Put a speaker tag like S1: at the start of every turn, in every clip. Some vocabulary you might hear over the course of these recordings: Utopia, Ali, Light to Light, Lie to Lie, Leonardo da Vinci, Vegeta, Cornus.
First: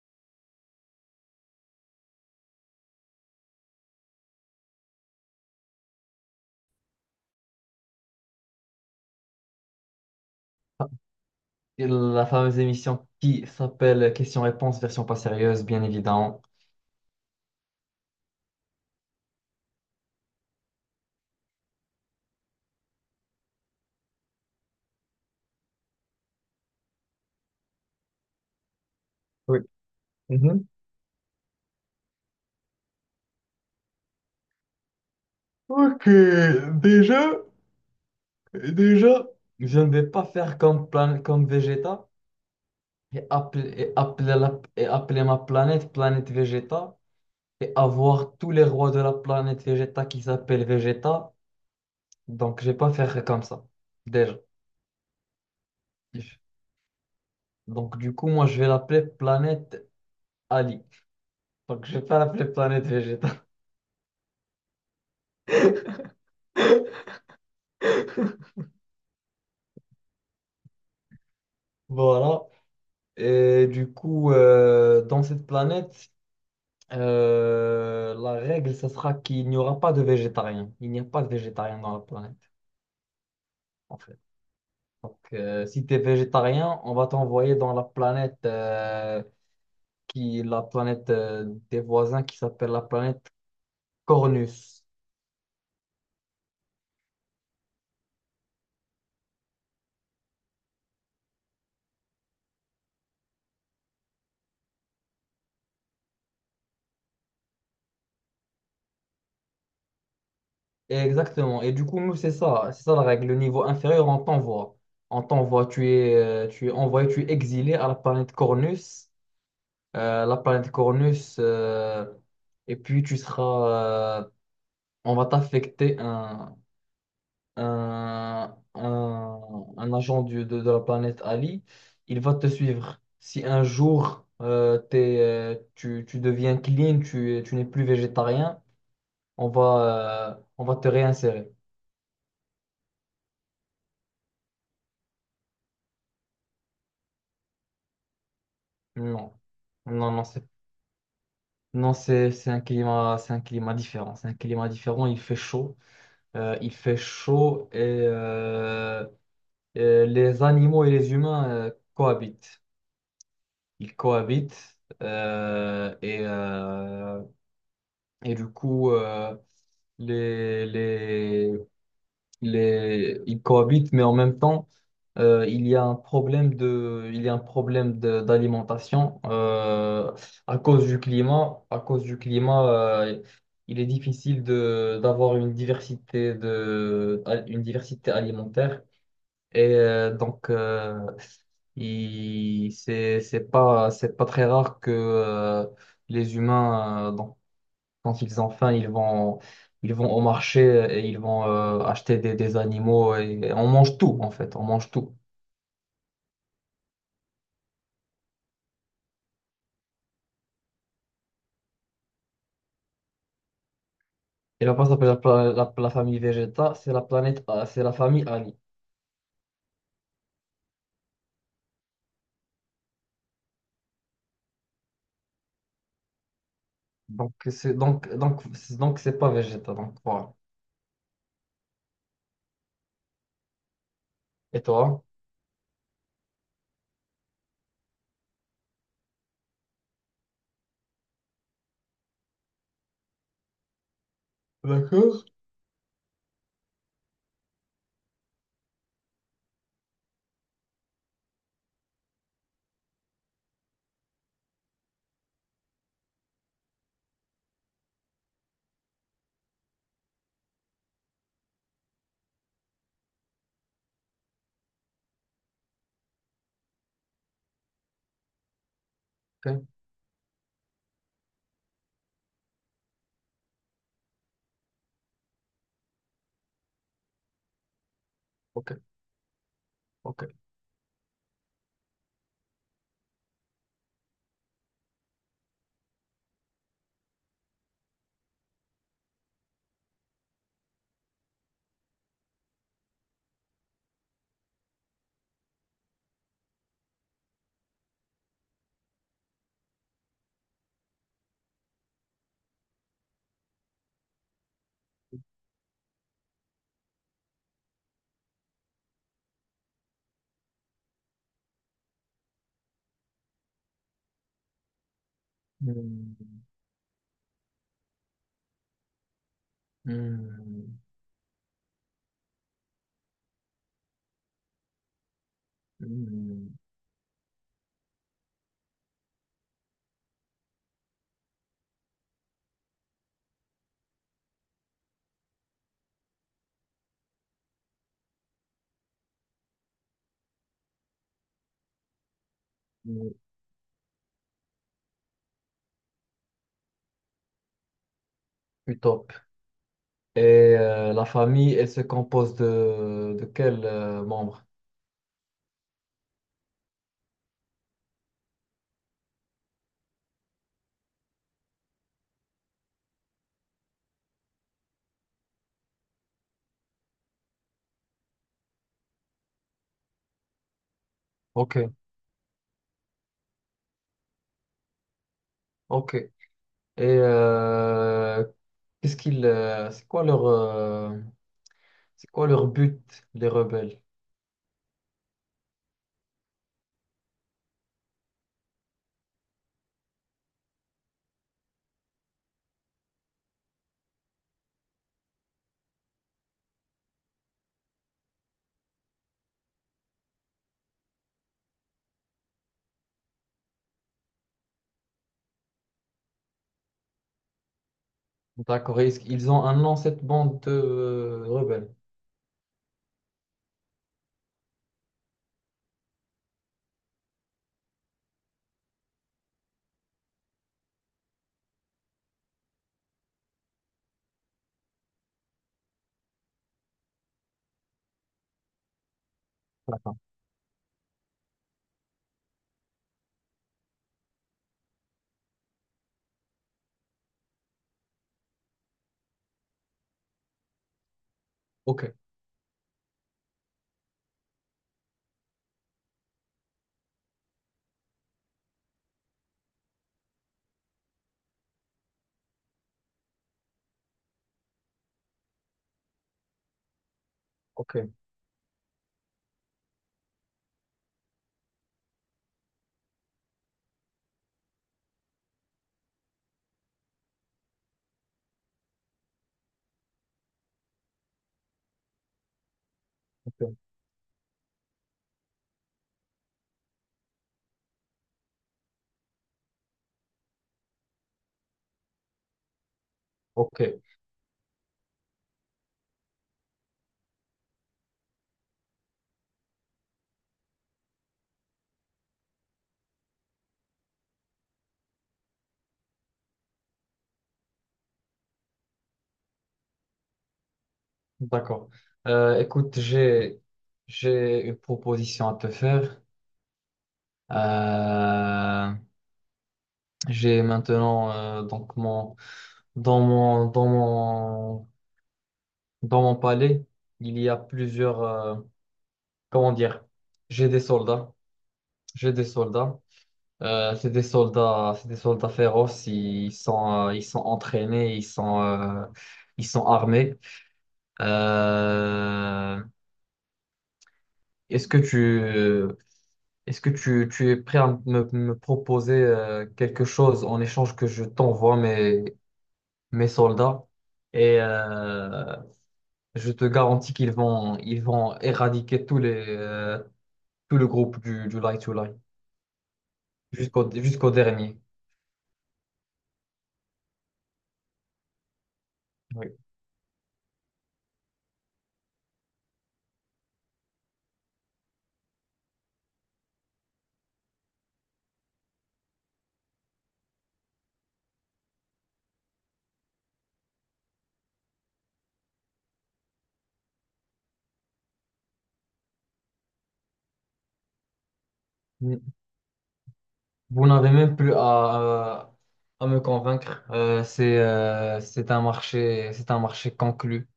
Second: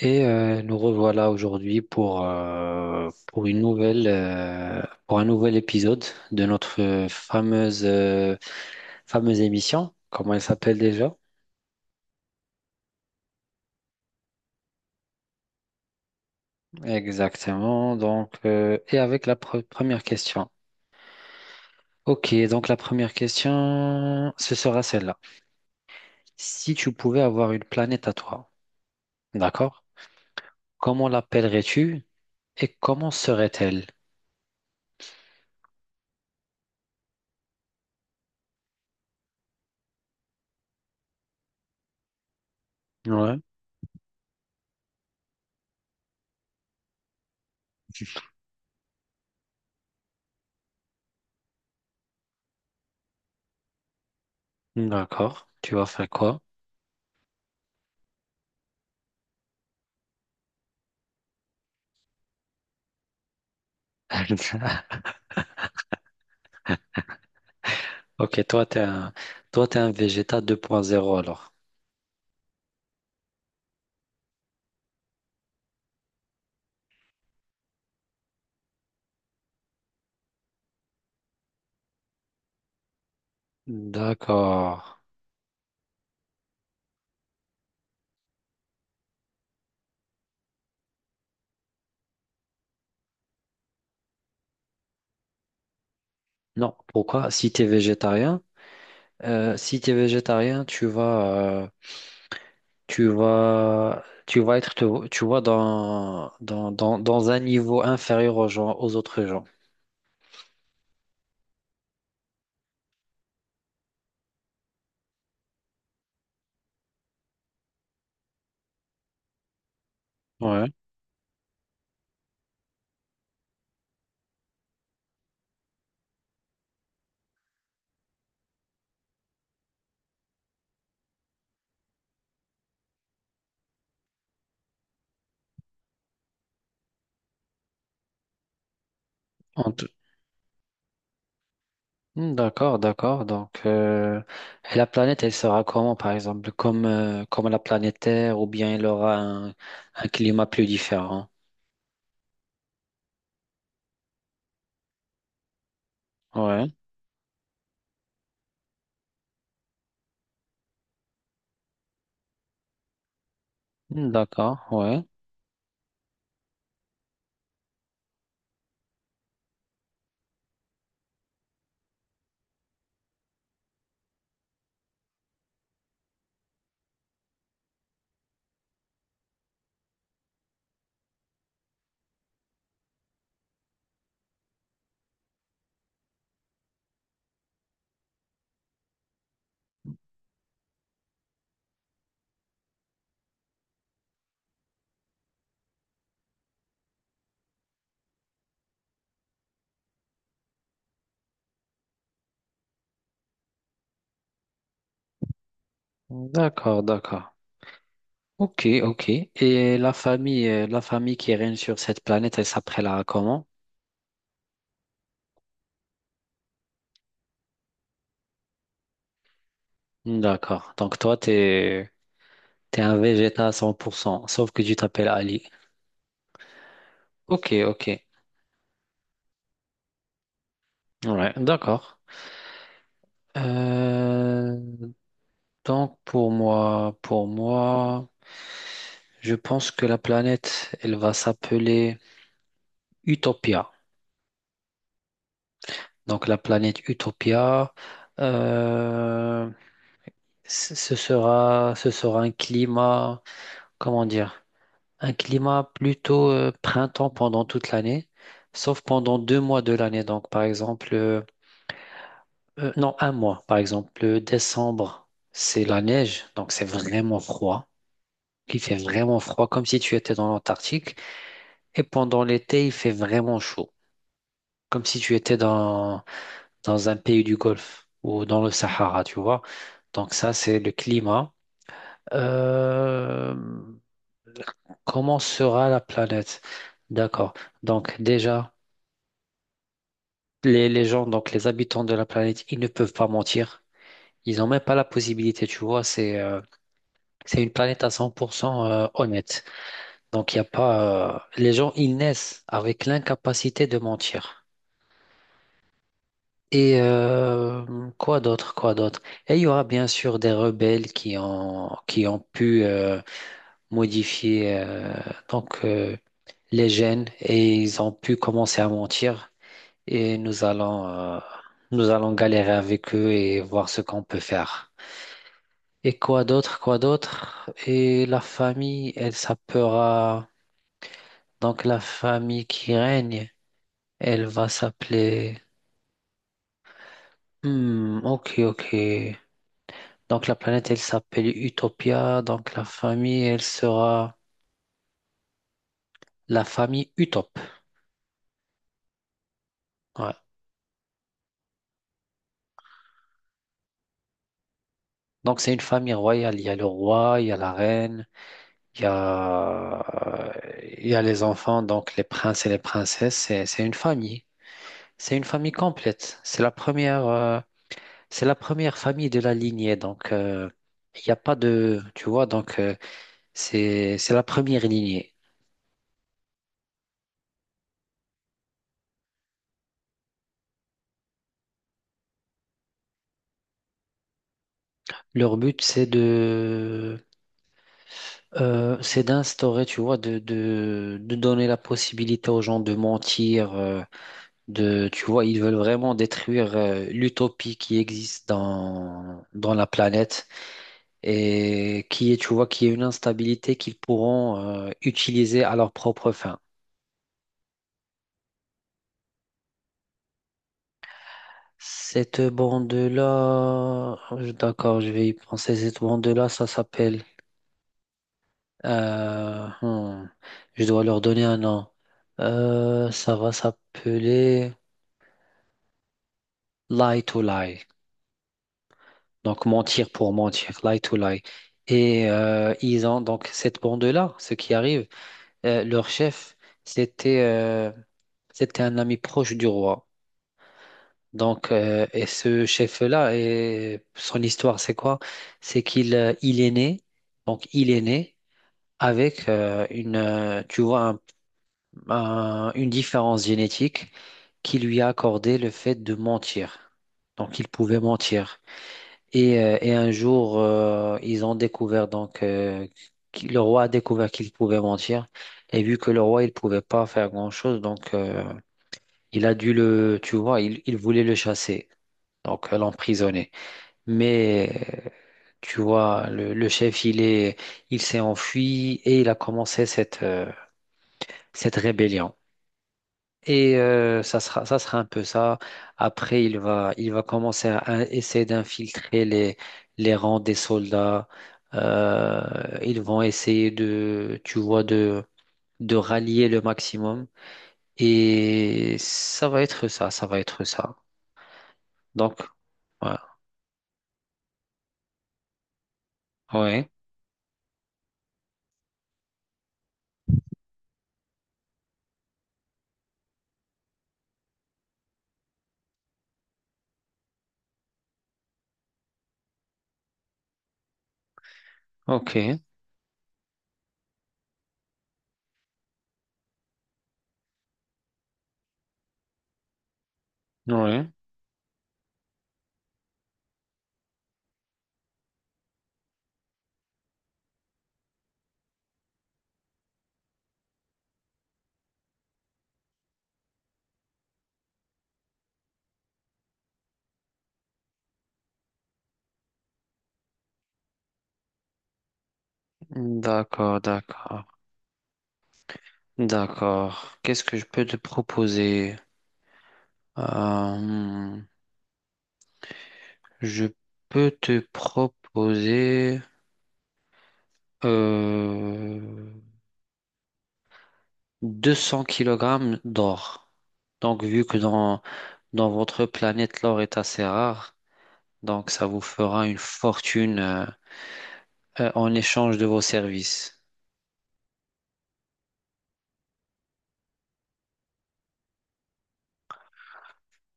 S1: Et nous revoilà aujourd'hui pour une nouvelle, pour un nouvel épisode de notre fameuse émission. Comment elle s'appelle déjà?
S2: La fameuse émission qui s'appelle Questions-réponses, version pas sérieuse, bien évidemment.
S1: Exactement. Donc, et avec la première question. Ok, donc la première question, ce sera celle-là. Si tu pouvais avoir une planète à toi,
S2: Oui.
S1: d'accord?
S2: Mhm.
S1: Comment l'appellerais-tu et comment serait-elle?
S2: Ok, déjà, déjà, je ne vais pas faire comme, comme Vegeta et
S1: Ouais,
S2: appeler, et appeler et appeler ma planète planète Vegeta et avoir tous les rois de la planète Vegeta qui s'appellent Vegeta. Donc, je vais pas faire comme ça, déjà.
S1: d'accord. Tu vas faire quoi?
S2: Donc, du coup, moi, je vais l'appeler planète Ali. Donc, je vais pas l'appeler planète Vegeta.
S1: Ok, toi, t'es un végéta 2.0 alors.
S2: Voilà. Et du coup, dans cette planète, la règle, ce sera qu'il n'y aura pas de végétariens. Il n'y a pas de végétariens dans la planète, en fait.
S1: D'accord.
S2: Donc, si tu es végétarien, on va t'envoyer dans la planète, qui, la planète des voisins qui s'appelle la planète Cornus.
S1: Non, pourquoi? Si t'es végétarien, tu vas être, tu vois, dans un niveau inférieur aux gens, aux autres gens.
S2: Et exactement. Et du coup, nous, c'est ça. C'est ça la règle. Le niveau inférieur, on t'envoie. On t'envoie, tu es envoyé, tu es exilé à la planète Cornus. La
S1: Ouais.
S2: planète Cornus, et puis tu seras, on va t'affecter un, un agent de la planète Ali. Il va te suivre. Si un jour t'es, tu, tu deviens clean, tu n'es plus végétarien,
S1: En tout-
S2: on va te réinsérer.
S1: Hmm, d'accord, d'accord. Donc, et la planète, elle sera comment, par exemple? Comme la planète Terre, ou bien elle aura
S2: Non,
S1: un,
S2: non, non,
S1: climat plus différent?
S2: non, c'est un climat différent. C'est un climat différent. Il fait chaud.
S1: Ouais.
S2: Il fait chaud et euh, les animaux et les humains cohabitent. Ils
S1: Hmm, d'accord,
S2: cohabitent
S1: ouais.
S2: et du coup, les, les, ils cohabitent, mais en même temps, il y a un problème de, il y a un problème d'alimentation à cause du climat. À cause du climat, il est difficile de, d'avoir une diversité de, une diversité alimentaire. Et donc, il, c'est pas très rare que les humains, donc, quand ils ont faim, ils vont au marché et ils vont acheter des animaux et on mange tout, en fait, on mange tout.
S1: D'accord, d'accord. Ok, ok. Et la famille qui règne sur cette planète, elle s'appellera comment?
S2: Et là-bas, ça s'appelle la, la famille Vegeta, c'est la planète, c'est la famille Ali.
S1: D'accord. Donc toi, t'es un Végéta à 100%, sauf que tu t'appelles Ali.
S2: Donc,
S1: Ok,
S2: c'est,
S1: ok.
S2: donc, donc, c'est pas Vegeta, donc voilà.
S1: Ouais, d'accord. Euh,
S2: Et toi?
S1: donc pour moi, je pense que la planète, elle va s'appeler Utopia.
S2: D'accord.
S1: Donc la planète Utopia, euh, ce sera un climat, comment dire, un climat plutôt printemps pendant toute l'année, sauf pendant 2 mois de l'année. Donc, par exemple, non, un mois. Par exemple, le décembre, c'est la neige, donc c'est vraiment froid. Il fait vraiment froid, comme
S2: Ok,
S1: si tu étais dans l'Antarctique. Et pendant l'été, il fait vraiment chaud, comme si tu étais dans un pays du Golfe ou dans le
S2: ok,
S1: Sahara, tu vois. Donc ça,
S2: ok.
S1: c'est le climat. Euh, comment sera la planète? D'accord. Donc déjà, les gens, donc les habitants de la planète, ils ne peuvent pas mentir. Ils n'ont même pas la possibilité, tu vois. C'est une planète à 100% honnête. Donc, il y a pas. Les gens, ils naissent avec l'incapacité de mentir. Et quoi d'autre, quoi d'autre? Et il y aura bien sûr des rebelles qui ont pu modifier donc,
S2: Hmm,
S1: les gènes et ils ont pu commencer à mentir. Et nous
S2: hmm,
S1: allons, euh, nous allons galérer avec eux et voir ce qu'on peut faire. Et quoi
S2: hmm,
S1: d'autre, quoi d'autre? Et la famille, elle s'appellera, donc la famille qui règne, elle va s'appeler, hmm, ok, ok. Donc la planète, elle s'appelle Utopia, donc la
S2: hmm.
S1: famille, elle sera la famille Utop.
S2: Du top.
S1: Ouais.
S2: Et la famille, elle se compose de quels membres?
S1: Donc c'est une famille royale, il y a le roi, il y a la reine. Il y a, il y a les enfants, donc les princes et les princesses, c'est une famille. C'est une famille complète. C'est la première famille de la lignée. Donc, il n'y a pas
S2: Ok,
S1: de, tu vois, donc c'est la première lignée.
S2: ok. Et euh, qu'est-ce qu'ils, c'est quoi leur but, les rebelles?
S1: Leur but, c'est d'instaurer, tu vois, de donner la possibilité aux gens de mentir, tu vois, ils veulent vraiment détruire, l'utopie qui existe dans, la planète, et qui est, tu vois, qui est une instabilité qu'ils pourront utiliser à leur propre fin.
S2: D'accord, et est-ce qu'ils ont un nom, cette bande de rebelles.
S1: Cette bande-là, d'accord, je vais y penser. Cette bande-là, ça s'appelle. euh, hmm, je dois leur donner un nom. Ça va s'appeler Lie to Lie. Donc mentir pour mentir, lie to lie. Et ils ont donc cette bande-là, ce qui arrive, leur chef, c'était euh, c'était un ami proche du roi. Donc,
S2: Ok,
S1: et ce chef-là, et son histoire, c'est quoi? C'est qu'il il est né, donc il est né avec une, tu vois, une différence génétique qui lui a accordé le fait de mentir. Donc, il pouvait
S2: ok,
S1: mentir. Et un jour, ils ont découvert, donc, le roi a découvert qu'il pouvait mentir. Et vu que le roi, il pouvait pas faire grand-chose, donc, il a dû le, tu vois, il voulait le chasser, donc l'emprisonner.
S2: ok,
S1: Mais euh, tu vois, le chef, il s'est enfui et il a commencé cette rébellion. Et
S2: ok.
S1: ça sera un peu ça. Après, il va commencer à essayer d'infiltrer les, rangs des soldats. Ils vont essayer de, tu vois, de rallier le maximum. Et ça va être ça, ça va être ça.
S2: D'accord.
S1: Donc,
S2: Écoute,
S1: voilà.
S2: j'ai une proposition à te faire.
S1: Ouais,
S2: Euh, j'ai maintenant donc mon dans mon dans mon dans mon palais, il y a plusieurs, comment dire, j'ai des soldats, j'ai des
S1: ok,
S2: soldats. C'est des soldats, c'est des soldats féroces. Ils sont entraînés, ils sont armés.
S1: ouais.
S2: Euh, Est-ce que tu, est-ce que tu es prêt à me, me proposer quelque chose en échange que je t'envoie mes, mes soldats? Et je te garantis qu'ils vont, ils vont éradiquer tous les, tout le groupe du Light to Light,
S1: D'accord,
S2: jusqu'au jusqu'au
S1: d'accord,
S2: dernier.
S1: d'accord. Qu'est-ce que je peux te proposer?
S2: Oui.
S1: Euh, je peux te proposer euh, 200 kg d'or. Donc, vu que dans votre planète, l'or est assez rare, donc ça vous fera une fortune en
S2: Mm.
S1: échange de vos services.
S2: Vous n'avez même plus à me convaincre. C'est c'est un marché conclu.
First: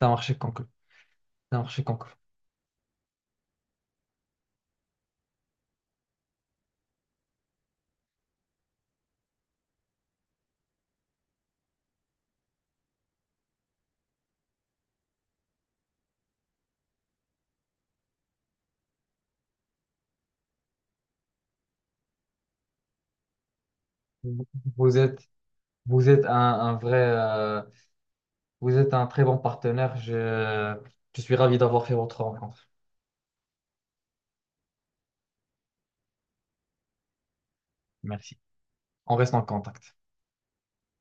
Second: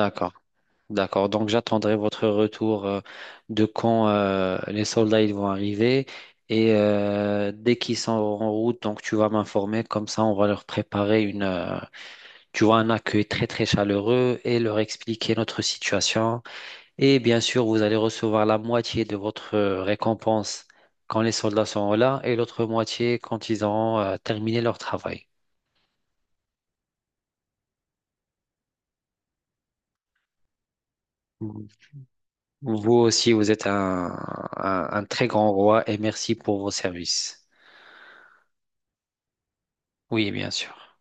S2: C'est un marché conclu.
S1: D'accord, donc
S2: C'est un marché
S1: j'attendrai
S2: conclu.
S1: votre retour de quand les soldats ils vont arriver et dès qu'ils sont en route, donc tu vas m'informer, comme ça on va leur préparer tu vois, un accueil très très chaleureux et leur expliquer notre situation. Et bien sûr, vous allez recevoir la moitié de votre récompense quand les soldats sont là et l'autre moitié quand ils auront
S2: Vous
S1: terminé leur
S2: vous êtes,
S1: travail.
S2: vous êtes un vrai, vous êtes un très bon partenaire. Je suis ravi d'avoir fait votre rencontre.
S1: Vous aussi, vous êtes un très grand roi et merci pour vos services.
S2: Merci. On reste en contact.
S1: Oui, bien sûr.